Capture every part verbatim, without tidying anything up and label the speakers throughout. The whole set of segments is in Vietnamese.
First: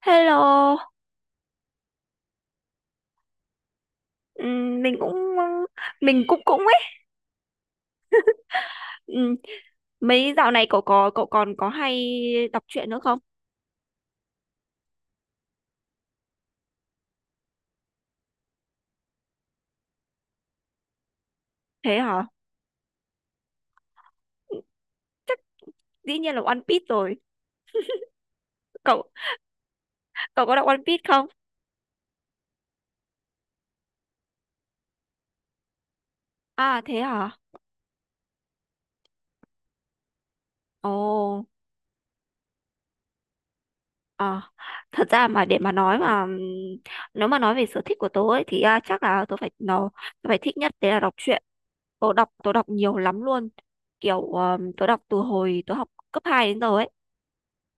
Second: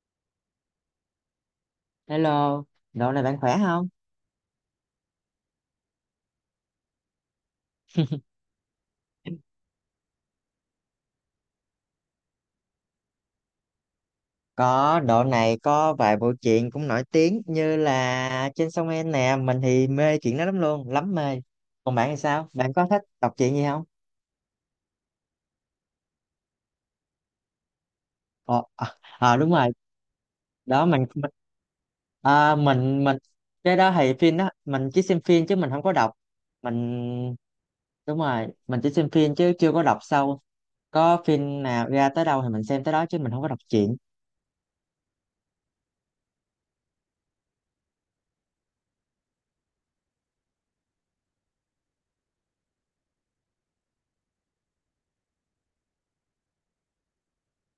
Speaker 1: Hello.
Speaker 2: Hello, độ này bạn khỏe không?
Speaker 1: Ừm, mình cũng mình cũng cũng ấy. Ừm, Mấy dạo này cậu có cậu còn có hay đọc truyện nữa không?
Speaker 2: Có, độ này có vài bộ truyện cũng nổi tiếng như là Trên sông En nè, mình thì mê chuyện đó lắm luôn, lắm mê. Còn
Speaker 1: Thế
Speaker 2: bạn thì
Speaker 1: hả?
Speaker 2: sao? Bạn có thích đọc truyện gì không?
Speaker 1: Chắc dĩ nhiên là One Piece rồi.
Speaker 2: Ờ, à,
Speaker 1: Cậu
Speaker 2: à, đúng rồi.
Speaker 1: cậu có đọc One
Speaker 2: đó
Speaker 1: Piece
Speaker 2: mình
Speaker 1: không?
Speaker 2: mình, à, mình mình cái đó thì phim đó, mình chỉ xem phim chứ mình không có đọc.
Speaker 1: À thế hả?
Speaker 2: Mình đúng rồi, mình chỉ xem phim chứ chưa có đọc sâu. Có
Speaker 1: Ồ,
Speaker 2: phim nào ra tới đâu thì mình xem tới đó chứ mình không có đọc truyện.
Speaker 1: à, thật ra mà để mà nói mà ừm, nếu mà nói về sở thích của tớ ấy thì à, chắc là tớ phải nó tớ phải thích nhất đấy là đọc truyện. Tớ đọc tớ đọc nhiều lắm luôn. Kiểu um, tớ đọc từ hồi tớ học cấp hai đến giờ ấy.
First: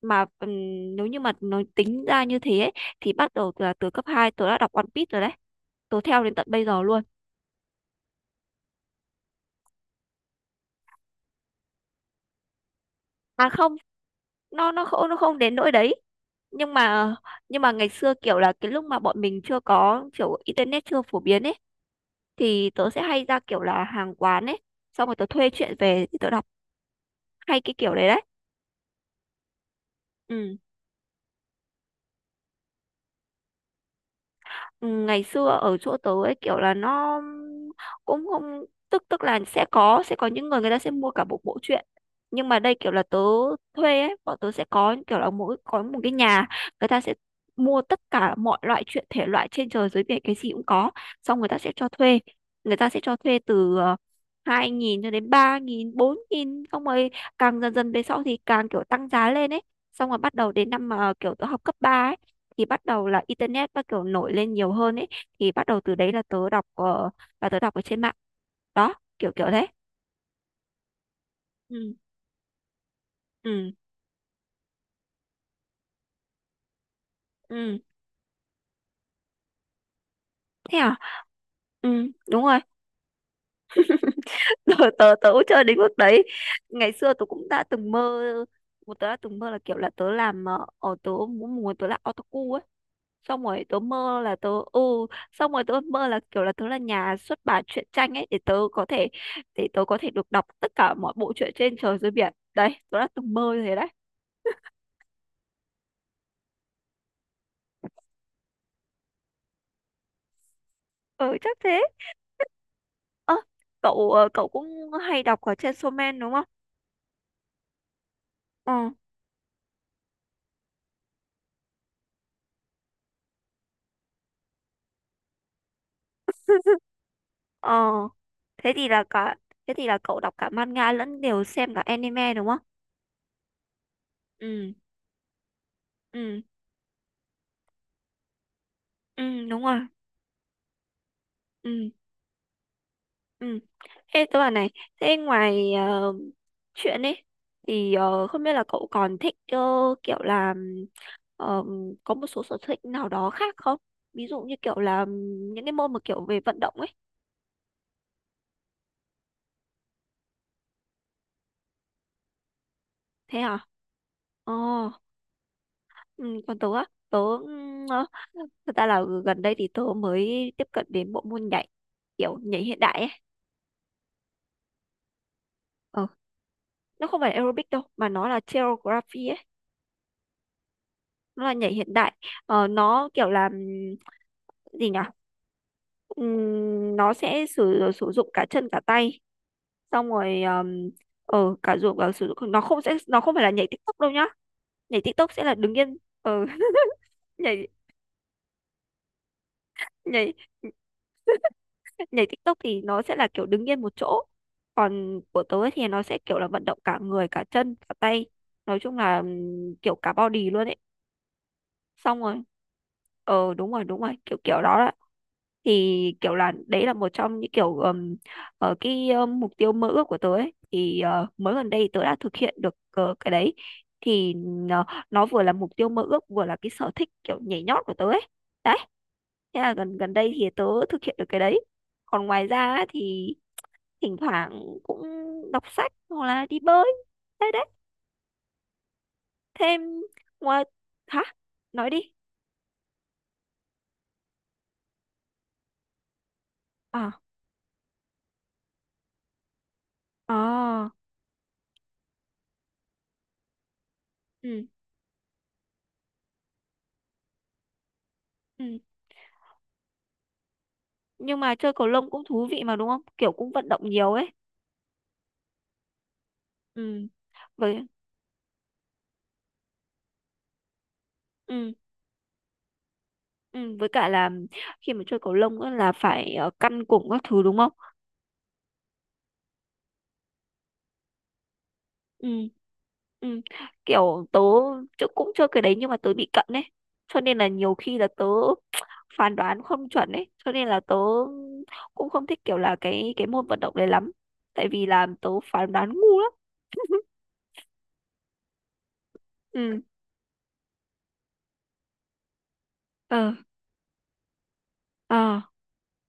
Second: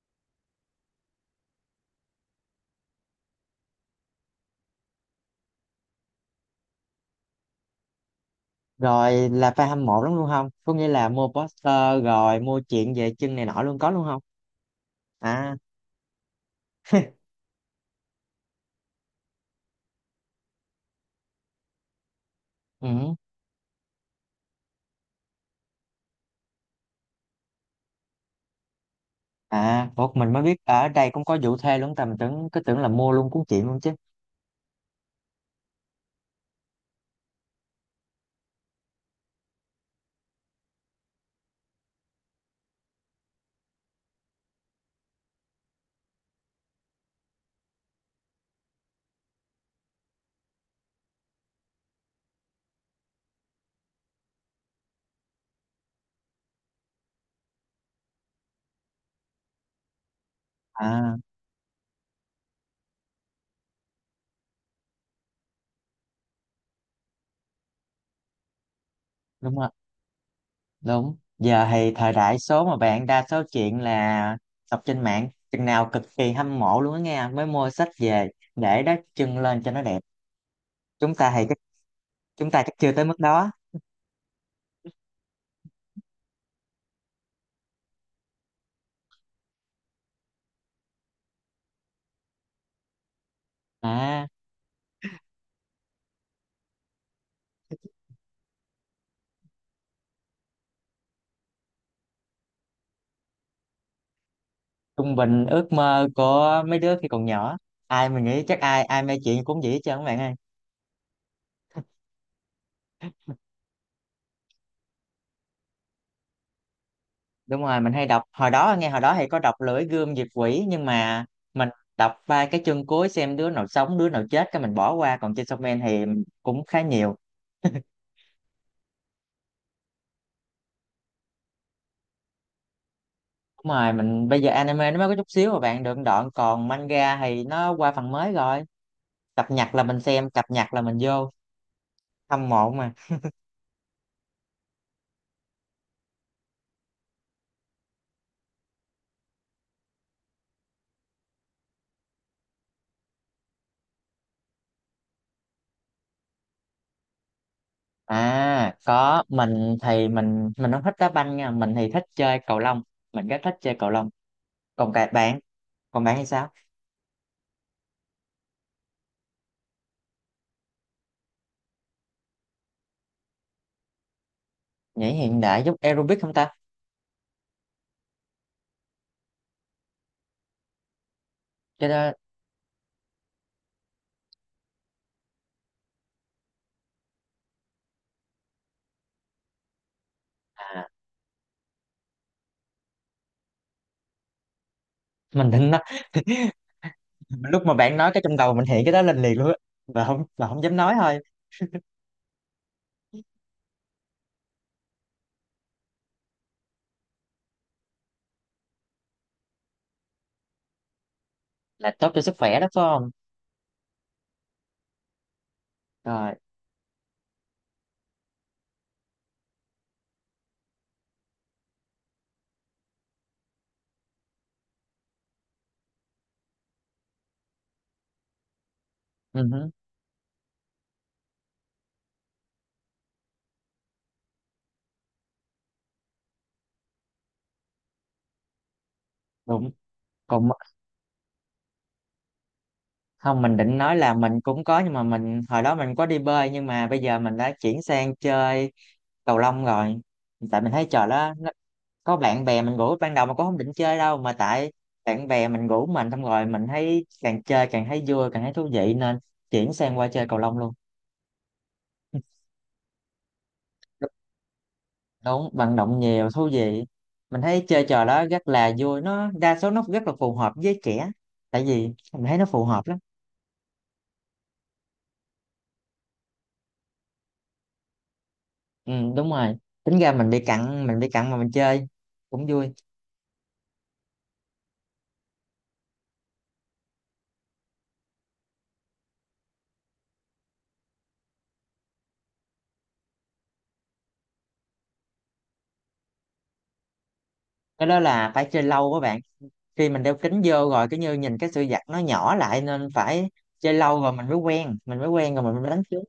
Speaker 1: Mà ừm, nếu như mà nói tính ra như thế ấy, thì bắt đầu từ là từ cấp hai tớ đã đọc One Piece rồi đấy, tớ theo đến tận bây giờ luôn.
Speaker 2: Rồi là fan hâm mộ lắm luôn không? Có nghĩa là mua poster rồi mua chuyện về chân này
Speaker 1: À
Speaker 2: nọ
Speaker 1: không,
Speaker 2: luôn có luôn không?
Speaker 1: nó nó không nó không đến
Speaker 2: À,
Speaker 1: nỗi đấy. Nhưng mà nhưng mà ngày xưa kiểu là cái lúc mà bọn mình chưa có kiểu internet chưa phổ biến ấy, thì tớ sẽ
Speaker 2: ừ.
Speaker 1: hay ra kiểu là hàng quán ấy, xong rồi tớ thuê truyện về thì tớ đọc, hay cái kiểu đấy đấy.
Speaker 2: À, một mình mới
Speaker 1: Ừ.
Speaker 2: biết ở đây cũng có vụ thuê luôn, tầm tưởng cứ tưởng là mua luôn cuốn chuyện luôn chứ.
Speaker 1: Ừ, ngày xưa ở chỗ tớ ấy kiểu là nó cũng không, tức tức là sẽ có, sẽ có những người người ta sẽ mua cả một bộ truyện, nhưng mà đây kiểu là tớ thuê ấy, bọn tớ sẽ có kiểu là mỗi có một cái nhà, người ta sẽ mua tất cả mọi loại truyện, thể loại trên trời dưới biển cái gì cũng có, xong người ta sẽ cho thuê, người ta sẽ cho thuê từ ờ, hai nghìn cho đến ba nghìn, bốn nghìn, xong rồi càng dần dần về sau thì càng kiểu tăng giá lên ấy. Xong rồi bắt đầu đến năm mà
Speaker 2: À,
Speaker 1: kiểu tớ học cấp ba, thì bắt đầu là internet bắt đầu nổi lên nhiều hơn ấy, thì bắt đầu từ đấy là tớ đọc ờ, là tớ đọc ở trên mạng đó, kiểu kiểu
Speaker 2: đúng
Speaker 1: thế.
Speaker 2: rồi, đúng. Giờ thì
Speaker 1: Ừ.
Speaker 2: thời đại số mà bạn, đa số
Speaker 1: Ừ.
Speaker 2: chuyện là đọc trên mạng, chừng nào cực kỳ hâm mộ luôn á nghe, mới mua
Speaker 1: Ừ.
Speaker 2: sách về để đắp chân lên cho nó đẹp.
Speaker 1: Thế à.
Speaker 2: Chúng ta thì chắc
Speaker 1: Ừ, đúng
Speaker 2: chúng
Speaker 1: rồi.
Speaker 2: ta chắc chưa tới mức đó.
Speaker 1: tớ tớ tớ cũng chơi đến mức đấy, ngày xưa tớ cũng đã từng mơ, một tớ đã từng mơ là kiểu là tớ làm, ờ, ở tớ muốn muốn tớ là otaku ấy, xong rồi tớ mơ
Speaker 2: À,
Speaker 1: là tớ ừ xong rồi tớ mơ là kiểu là tớ là nhà xuất bản truyện tranh ấy, để tớ có thể, để tớ có thể được đọc tất cả mọi bộ truyện trên trời dưới biển đấy, tớ đã từng mơ như thế đấy.
Speaker 2: trung bình ước mơ của mấy đứa khi còn nhỏ, ai mình nghĩ chắc ai ai mê chuyện cũng vậy hết trơn các bạn ơi.
Speaker 1: Ừ, chắc thế. Ơ, cậu, ờ, cậu cũng hay đọc ở trên Shonen đúng không?
Speaker 2: Đúng rồi, mình hay đọc, hồi đó nghe
Speaker 1: Ừ.
Speaker 2: hồi đó hay có đọc Lưỡi Gươm Diệt Quỷ, nhưng mà mình đọc ba cái chương cuối xem đứa nào sống đứa nào chết cái mình bỏ qua, còn trên Shonen thì cũng khá nhiều.
Speaker 1: ờ thế thì là cả thế thì là cậu đọc cả manga lẫn đều xem cả anime đúng không?
Speaker 2: Đúng rồi, mình bây giờ
Speaker 1: Ừ.
Speaker 2: anime nó mới có chút xíu mà bạn được đoạn,
Speaker 1: Ừ.
Speaker 2: còn manga thì nó qua phần mới rồi.
Speaker 1: Ừ,
Speaker 2: Cập
Speaker 1: đúng
Speaker 2: nhật
Speaker 1: rồi.
Speaker 2: là mình xem, cập nhật là mình vô
Speaker 1: Ừ.
Speaker 2: hâm mộ mà.
Speaker 1: Ừ. Thế tớ bảo này. Thế ngoài ờ, chuyện ấy thì, ờ, không biết là cậu còn thích, ờ, kiểu là, ờ, có một số sở thích nào đó khác không? Ví dụ như kiểu là những cái môn mà kiểu về vận động ấy.
Speaker 2: À có, mình thì mình mình không thích đá banh nha, mình thì thích chơi cầu lông, mình rất
Speaker 1: Thế
Speaker 2: thích
Speaker 1: hả?
Speaker 2: chơi cầu lông.
Speaker 1: Ờ.
Speaker 2: Còn cả bạn, còn bạn
Speaker 1: Ừ,
Speaker 2: hay sao?
Speaker 1: còn tớ á, tớ ừm, ờ, thật ra là gần đây thì tớ mới tiếp cận đến bộ môn nhảy, kiểu nhảy hiện đại ấy.
Speaker 2: Nhảy hiện đại giúp
Speaker 1: Ờ,
Speaker 2: aerobic không ta?
Speaker 1: nó không phải là aerobic đâu, mà nó là choreography ấy, nó là nhảy
Speaker 2: Cái
Speaker 1: hiện đại.
Speaker 2: đó
Speaker 1: Ờ, nó kiểu là, ừm, gì nhỉ? Ừm, nó sẽ sử sử dụng cả chân cả tay, xong rồi,
Speaker 2: à,
Speaker 1: ừm, ờ cả dụng cả sử dụng nó không sẽ nó không phải là nhảy TikTok đâu nhá. Nhảy TikTok sẽ
Speaker 2: mình
Speaker 1: là
Speaker 2: định
Speaker 1: đứng
Speaker 2: nói.
Speaker 1: yên, ờ,
Speaker 2: Lúc
Speaker 1: nhảy
Speaker 2: mà bạn nói cái trong đầu mình hiện cái đó lên liền luôn á mà không,
Speaker 1: nhảy
Speaker 2: và không dám nói thôi.
Speaker 1: nhảy TikTok thì nó sẽ là kiểu đứng yên một chỗ, còn của tớ ấy thì nó sẽ kiểu là vận động cả người cả chân cả tay, nói chung là, ừm, kiểu cả body luôn ấy.
Speaker 2: Là tốt cho
Speaker 1: Xong
Speaker 2: sức
Speaker 1: rồi,
Speaker 2: khỏe đó phải không?
Speaker 1: ờ đúng rồi, đúng rồi kiểu kiểu đó, thì
Speaker 2: Rồi,
Speaker 1: kiểu là đấy là một trong những kiểu, ừm, ờ, cái ờ, mục tiêu mơ ước của tớ ấy thì, ờ, mới gần đây tớ đã thực hiện được, ờ, cái đấy, thì nó, nó vừa là mục tiêu mơ ước vừa là cái sở thích kiểu nhảy nhót của tớ ấy đấy.
Speaker 2: ừ
Speaker 1: Thế
Speaker 2: hứ,
Speaker 1: là gần gần đây thì tớ thực hiện được cái đấy. Còn ngoài ra á thì thỉnh thoảng cũng đọc sách hoặc là đi bơi, đấy đấy
Speaker 2: đúng.
Speaker 1: thêm
Speaker 2: Còn m-
Speaker 1: ngoài, hả, nói đi.
Speaker 2: không, mình định nói là mình cũng có, nhưng mà mình hồi đó mình có đi bơi, nhưng mà bây
Speaker 1: À.
Speaker 2: giờ mình đã chuyển sang chơi cầu lông rồi. Tại mình thấy
Speaker 1: À.
Speaker 2: trò đó nó có bạn bè mình rủ ban đầu mà cũng không định chơi đâu, mà
Speaker 1: Ừ.
Speaker 2: tại bạn bè mình rủ mình, xong rồi mình thấy càng chơi càng thấy vui càng thấy thú
Speaker 1: Ừ.
Speaker 2: vị nên chuyển sang qua chơi cầu lông luôn.
Speaker 1: Nhưng mà chơi cầu lông cũng thú vị mà đúng không, kiểu cũng vận động nhiều ấy.
Speaker 2: Đúng, vận động nhiều thú vị.
Speaker 1: Ừ.
Speaker 2: Mình thấy
Speaker 1: Với,
Speaker 2: chơi trò đó rất là vui, nó đa số nó rất là phù hợp với trẻ, tại
Speaker 1: ừ.
Speaker 2: vì mình thấy nó phù hợp lắm.
Speaker 1: Ừ, với cả là khi mà chơi cầu lông á là phải, ờ, căn cùng các thứ đúng không?
Speaker 2: Ừ, đúng rồi, tính ra mình bị cặn, mình bị cặn mà mình chơi
Speaker 1: Ừ.
Speaker 2: cũng vui.
Speaker 1: Ừ. Kiểu tớ, chứ cũng chơi cái đấy nhưng mà tớ bị cận ấy, cho nên là nhiều khi là tớ phán đoán không chuẩn ấy, cho nên là tớ cũng không thích kiểu là cái cái môn vận động đấy lắm, tại vì là tớ phán đoán ngu lắm.
Speaker 2: Cái đó là phải chơi lâu các bạn,
Speaker 1: Ừ.
Speaker 2: khi mình đeo kính vô rồi cứ như nhìn cái sự vật nó nhỏ lại, nên phải
Speaker 1: Ờ.
Speaker 2: chơi lâu rồi mình mới quen, mình mới quen
Speaker 1: Ờ.
Speaker 2: rồi mình mới đánh trúng.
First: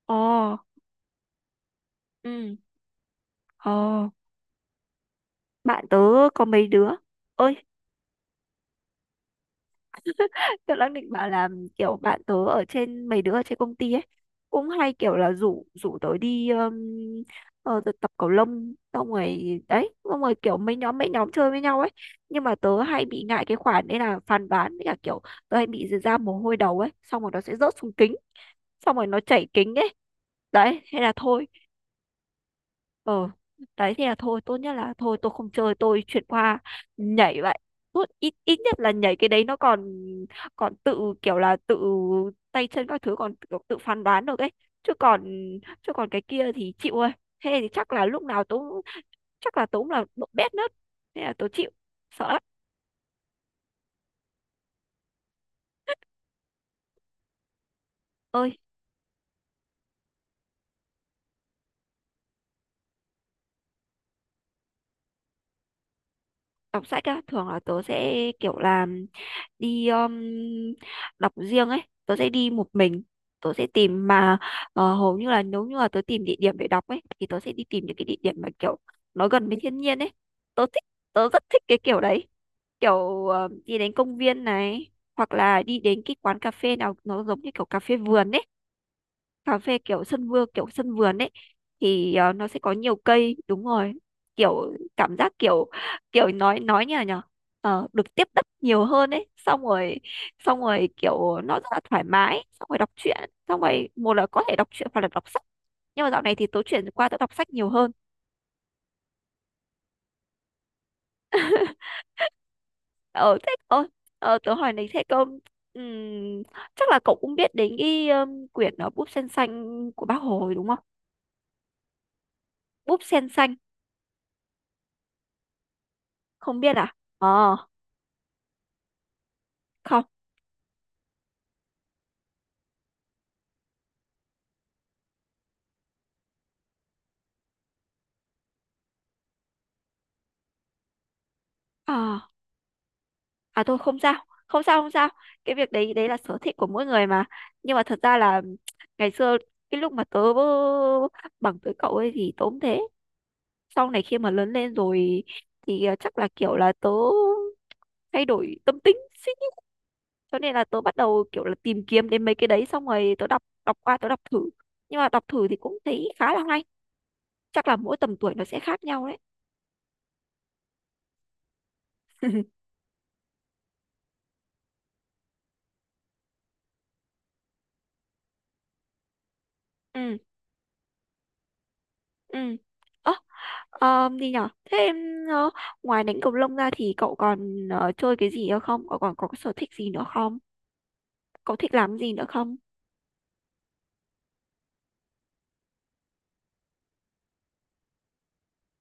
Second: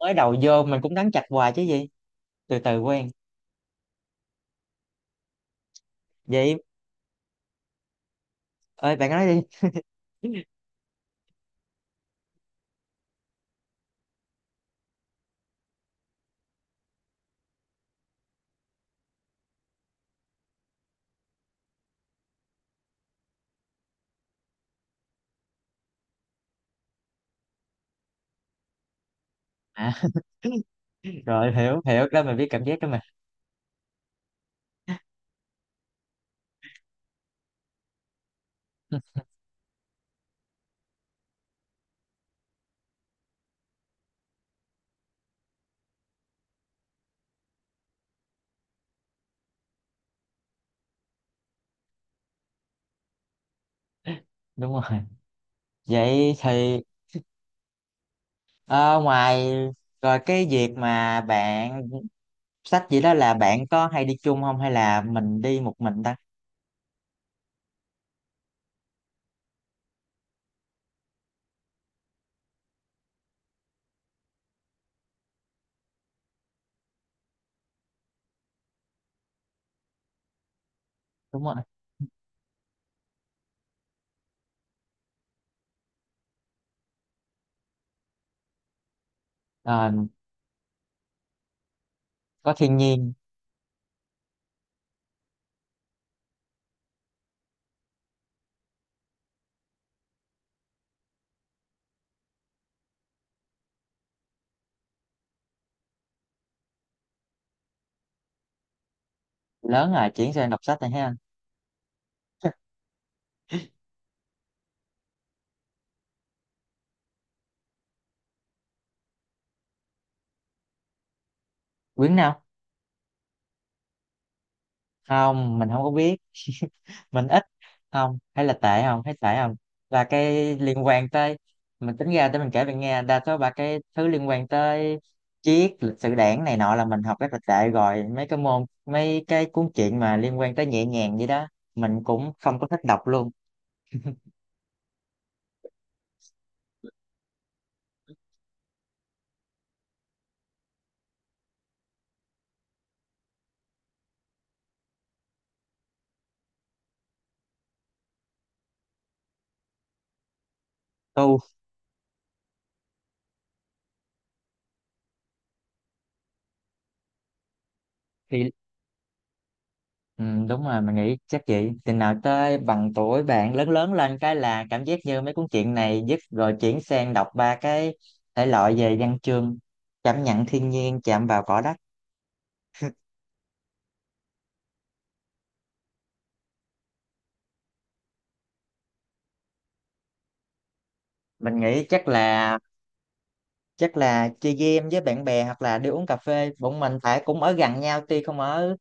Speaker 2: Mới
Speaker 1: Ồ.
Speaker 2: đầu vô mình cũng đánh chạch hoài chứ gì,
Speaker 1: Ừ.
Speaker 2: từ từ quen
Speaker 1: Ồ. Bạn tớ có
Speaker 2: vậy.
Speaker 1: mấy đứa. Ơi.
Speaker 2: Ơi, bạn nói đi.
Speaker 1: Tớ đang định bảo là kiểu bạn tớ ở trên, mấy đứa ở trên công ty ấy, cũng hay kiểu là rủ rủ tớ đi, um, ờ, tớ tập cầu lông xong rồi đấy, xong rồi kiểu mấy nhóm mấy nhóm chơi với nhau ấy. Nhưng mà tớ hay bị ngại cái khoản đấy là phàn nàn, với cả kiểu tớ hay bị ra mồ hôi đầu ấy, xong rồi nó sẽ rớt xuống kính, xong rồi nó chảy kính
Speaker 2: À,
Speaker 1: ấy, đấy hay là thôi.
Speaker 2: rồi, hiểu, hiểu đó, mình biết cảm giác đó mà.
Speaker 1: Ờ. Đấy thì là thôi, tốt nhất là thôi, tôi không chơi, tôi chuyển qua nhảy vậy. Tốt, ít ít nhất là nhảy cái đấy nó còn còn tự kiểu là tự tay chân các thứ còn tự, tự phán đoán được ấy, chứ còn chứ còn cái kia thì chịu ơi. Thế thì chắc là lúc nào tôi cũng- chắc là tôi cũng là độ bét nớt, thế là tôi chịu, sợ lắm.
Speaker 2: Đúng rồi. Vậy thì
Speaker 1: Ơi.
Speaker 2: ờ, ngoài rồi cái việc mà bạn sách gì đó, là bạn có hay đi chung không hay là mình đi một mình ta?
Speaker 1: Đọc sách á thường là tớ sẽ kiểu là đi, um, đọc riêng ấy, tớ sẽ đi một mình, tớ sẽ tìm mà, ờ, hầu như là nếu như là tớ tìm địa điểm để đọc ấy, thì tớ sẽ đi tìm những cái địa điểm mà kiểu nó gần với thiên nhiên ấy, tớ thích, tớ rất
Speaker 2: Đúng rồi.
Speaker 1: thích cái kiểu đấy. Kiểu ờ, đi đến công viên này, hoặc là đi đến cái quán cà phê nào nó giống như kiểu cà phê vườn ấy, cà phê
Speaker 2: Ờ,
Speaker 1: kiểu sân vườn, kiểu sân vườn ấy, thì ờ, nó
Speaker 2: có
Speaker 1: sẽ có
Speaker 2: thiên
Speaker 1: nhiều
Speaker 2: nhiên.
Speaker 1: cây đúng rồi, kiểu cảm giác kiểu, kiểu nói nói như là nhở. Ờ, được tiếp đất nhiều hơn ấy, xong rồi, xong rồi kiểu nó rất là thoải mái, xong rồi đọc truyện, xong rồi một là có thể đọc truyện hoặc là đọc sách, nhưng mà dạo này thì tớ chuyển qua tớ đọc sách nhiều hơn.
Speaker 2: Lớn rồi chuyển sang đọc sách này ha.
Speaker 1: Ờ thế, ờ, ờ tớ hỏi này, thế cậu, ừm, chắc là cậu cũng biết đến cái, um, quyển, ờ, Búp Sen Xanh của Bác Hồ rồi đúng không?
Speaker 2: Quyển nào?
Speaker 1: Búp Sen Xanh.
Speaker 2: Không, mình không có biết.
Speaker 1: Không biết à?
Speaker 2: Mình ít,
Speaker 1: Ờ,
Speaker 2: không hay là tệ, không hay tệ không
Speaker 1: không.
Speaker 2: là cái liên quan tới, mình tính ra để mình kể bạn nghe, đa số ba cái thứ liên quan tới triết, lịch sử đảng này nọ là mình học rất là tệ, rồi mấy cái môn, mấy cái cuốn truyện mà liên quan tới nhẹ nhàng vậy đó mình
Speaker 1: À,
Speaker 2: cũng không có thích đọc luôn.
Speaker 1: à, tôi không sao, không sao, không sao. Cái việc đấy đấy là sở thích của mỗi người mà, nhưng mà thật ra là ngày xưa cái lúc mà tớ bằng tuổi cậu ấy thì tớ cũng thế. Sau này khi mà lớn lên rồi thì, à, chắc là kiểu là tớ thay đổi tâm tính suy nghĩ, cho nên là tớ bắt đầu
Speaker 2: Tu
Speaker 1: kiểu là tìm kiếm đến mấy cái đấy, xong rồi tớ đọc đọc qua tớ đọc thử, nhưng mà đọc thử thì cũng thấy khá là hay, chắc là mỗi tầm tuổi nó
Speaker 2: thì
Speaker 1: sẽ khác nhau đấy.
Speaker 2: ừ, đúng rồi, mình nghĩ chắc vậy, chừng nào tới bằng tuổi bạn lớn, lớn lên cái là cảm giác như mấy cuốn truyện này dứt rồi chuyển sang đọc ba cái thể loại về văn chương,
Speaker 1: Ừ.
Speaker 2: cảm nhận thiên nhiên, chạm vào cỏ đất.
Speaker 1: Ừ. Ờ, gì nhở? Thế em, ờ, ngoài đánh cầu lông ra thì cậu còn, ờ, chơi cái gì nữa không? Cậu còn có cái sở thích gì nữa không? Cậu
Speaker 2: Mình
Speaker 1: thích
Speaker 2: nghĩ
Speaker 1: làm
Speaker 2: chắc
Speaker 1: gì nữa không?
Speaker 2: là, chắc là chơi game với bạn bè hoặc là đi uống cà phê. Bọn mình phải cũng ở gần nhau, tuy không ở,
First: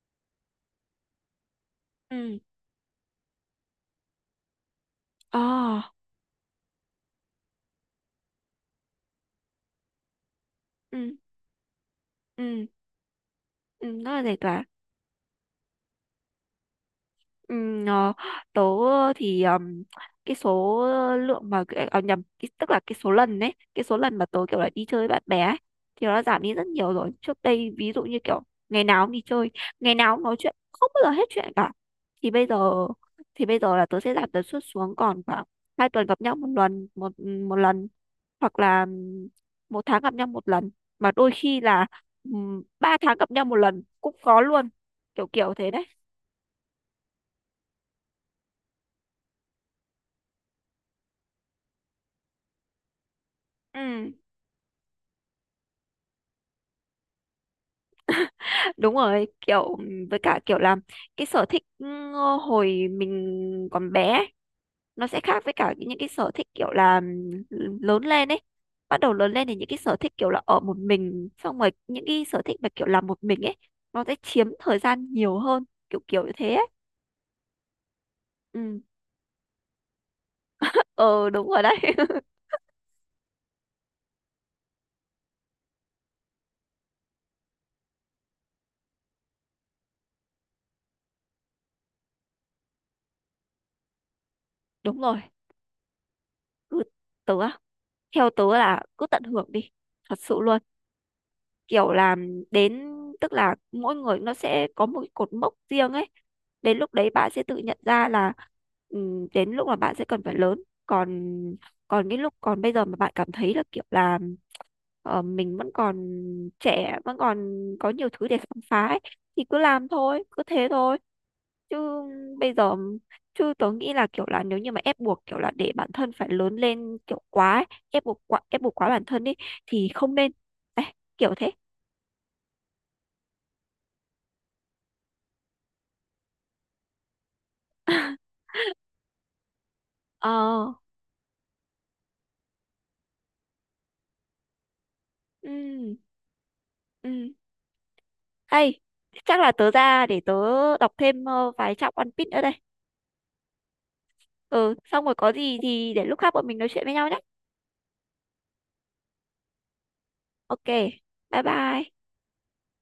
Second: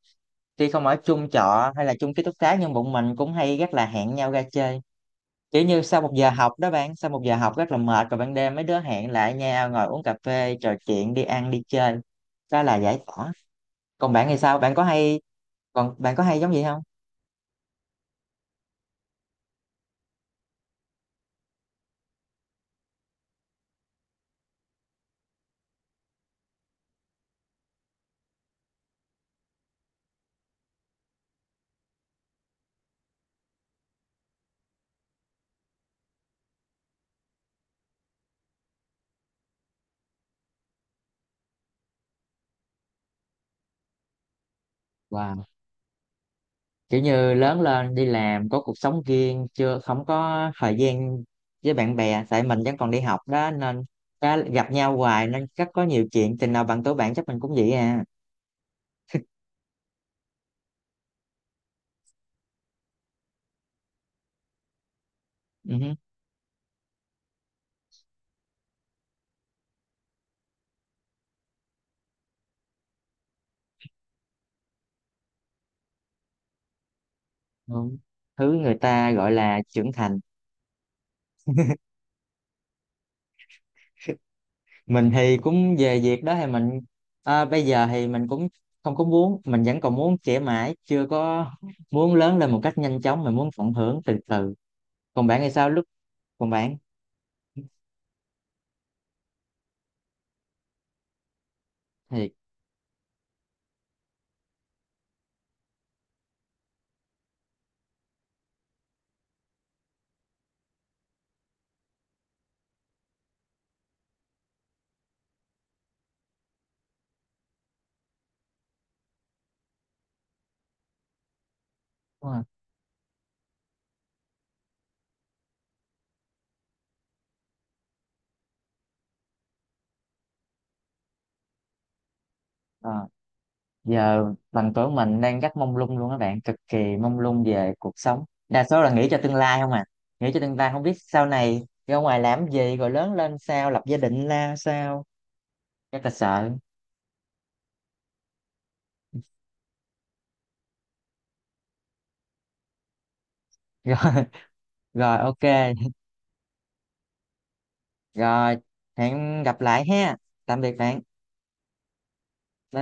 Speaker 2: tuy không ở chung trọ hay là chung ký túc
Speaker 1: Ừ.
Speaker 2: xá nhưng bọn mình cũng hay rất là hẹn nhau ra chơi.
Speaker 1: Ờ.
Speaker 2: Kiểu như sau một giờ học đó bạn, sau một giờ học rất là mệt rồi, ban đêm mấy đứa hẹn lại nhau ngồi uống cà phê trò chuyện,
Speaker 1: Ừ.
Speaker 2: đi ăn đi chơi, đó
Speaker 1: Ừ.
Speaker 2: là giải tỏa.
Speaker 1: Ừ. Rất
Speaker 2: Còn
Speaker 1: là
Speaker 2: bạn
Speaker 1: giải
Speaker 2: thì sao,
Speaker 1: tỏa.
Speaker 2: bạn có hay, còn bạn có hay giống vậy không?
Speaker 1: Ừm, ờ, Tớ, ờ, thì ờm, cái số lượng mà cái-, à, nhầm cái, tức là cái số lần đấy, cái số lần mà tớ kiểu là đi chơi với bạn bè ấy, thì nó giảm đi rất nhiều rồi. Trước đây ví dụ như kiểu ngày nào cũng đi chơi, ngày nào cũng nói chuyện, không bao giờ hết chuyện cả. Thì bây giờ, thì bây giờ là tớ sẽ giảm tần suất xuống còn khoảng hai tuần gặp nhau một lần, một một lần hoặc là ừm, một tháng gặp nhau một lần, mà đôi khi là ừm, ba tháng gặp nhau một lần cũng có luôn, kiểu
Speaker 2: Wow,
Speaker 1: kiểu thế đấy.
Speaker 2: kiểu như lớn lên đi làm có cuộc sống riêng chưa, không có thời gian với bạn bè. Tại mình vẫn còn đi học đó nên
Speaker 1: Ừ.
Speaker 2: đã gặp nhau hoài, nên chắc có nhiều chuyện, tình nào bằng tuổi bạn chắc mình cũng vậy à.
Speaker 1: Đúng rồi, kiểu với cả kiểu là cái sở thích, ừ, hồi mình còn bé ấy, nó sẽ khác với cả
Speaker 2: Ừ hứ.
Speaker 1: những cái sở thích kiểu là, ừ, lớn lên ấy. Bắt đầu lớn lên thì những cái sở thích kiểu là ở một mình, xong rồi những cái sở thích mà kiểu làm một mình ấy nó sẽ chiếm thời gian nhiều hơn, kiểu kiểu như thế ấy.
Speaker 2: Ừ, thứ người
Speaker 1: Ừ,
Speaker 2: ta gọi là trưởng thành.
Speaker 1: ờ đúng rồi đấy.
Speaker 2: Mình thì cũng về việc đó thì mình, à, bây giờ thì mình cũng không có muốn, mình vẫn còn muốn trẻ mãi, chưa có muốn lớn lên một cách nhanh chóng, mình muốn tận hưởng từ từ.
Speaker 1: Đúng rồi,
Speaker 2: Còn bạn thì sao lúc, còn bạn
Speaker 1: cứ tớ á, theo tớ là cứ tận hưởng đi, thật sự luôn. Kiểu là,
Speaker 2: thì
Speaker 1: đến tức là mỗi người nó sẽ có một cái cột mốc riêng ấy, đến lúc đấy bạn sẽ tự nhận ra là, ừm, đến lúc mà bạn sẽ cần phải lớn. Còn, còn cái lúc còn bây giờ mà bạn cảm thấy là kiểu là, ờ, mình vẫn còn trẻ, vẫn còn có nhiều thứ để khám phá ấy, thì cứ làm thôi, cứ thế thôi. chứ
Speaker 2: đúng rồi.
Speaker 1: bây giờ chứ tớ nghĩ là kiểu là nếu như mà ép buộc kiểu là để bản thân phải lớn lên kiểu quá ấy, ép buộc quá ép buộc quá bản thân đi thì không nên. Đấy, kiểu thế.
Speaker 2: Ờ, giờ bằng tuổi mình đang rất mông lung luôn các bạn, cực kỳ mông lung về cuộc sống, đa số là nghĩ cho tương lai không à, nghĩ cho tương
Speaker 1: Ờ,
Speaker 2: lai, không biết sau này ra ngoài làm gì, rồi lớn lên sao, lập gia đình ra sao,
Speaker 1: ừ,
Speaker 2: rất là sợ.
Speaker 1: ừ. Hay, chắc là tớ ra để tớ đọc thêm ờ, vài trang One Piece nữa đây.
Speaker 2: Rồi,
Speaker 1: Ừ, xong rồi
Speaker 2: rồi
Speaker 1: có
Speaker 2: ok.
Speaker 1: gì thì để lúc khác bọn mình nói chuyện với nhau nhé.
Speaker 2: Rồi, hẹn gặp lại ha. Tạm
Speaker 1: Ok,
Speaker 2: biệt bạn. Bye
Speaker 1: bye bye.
Speaker 2: bye.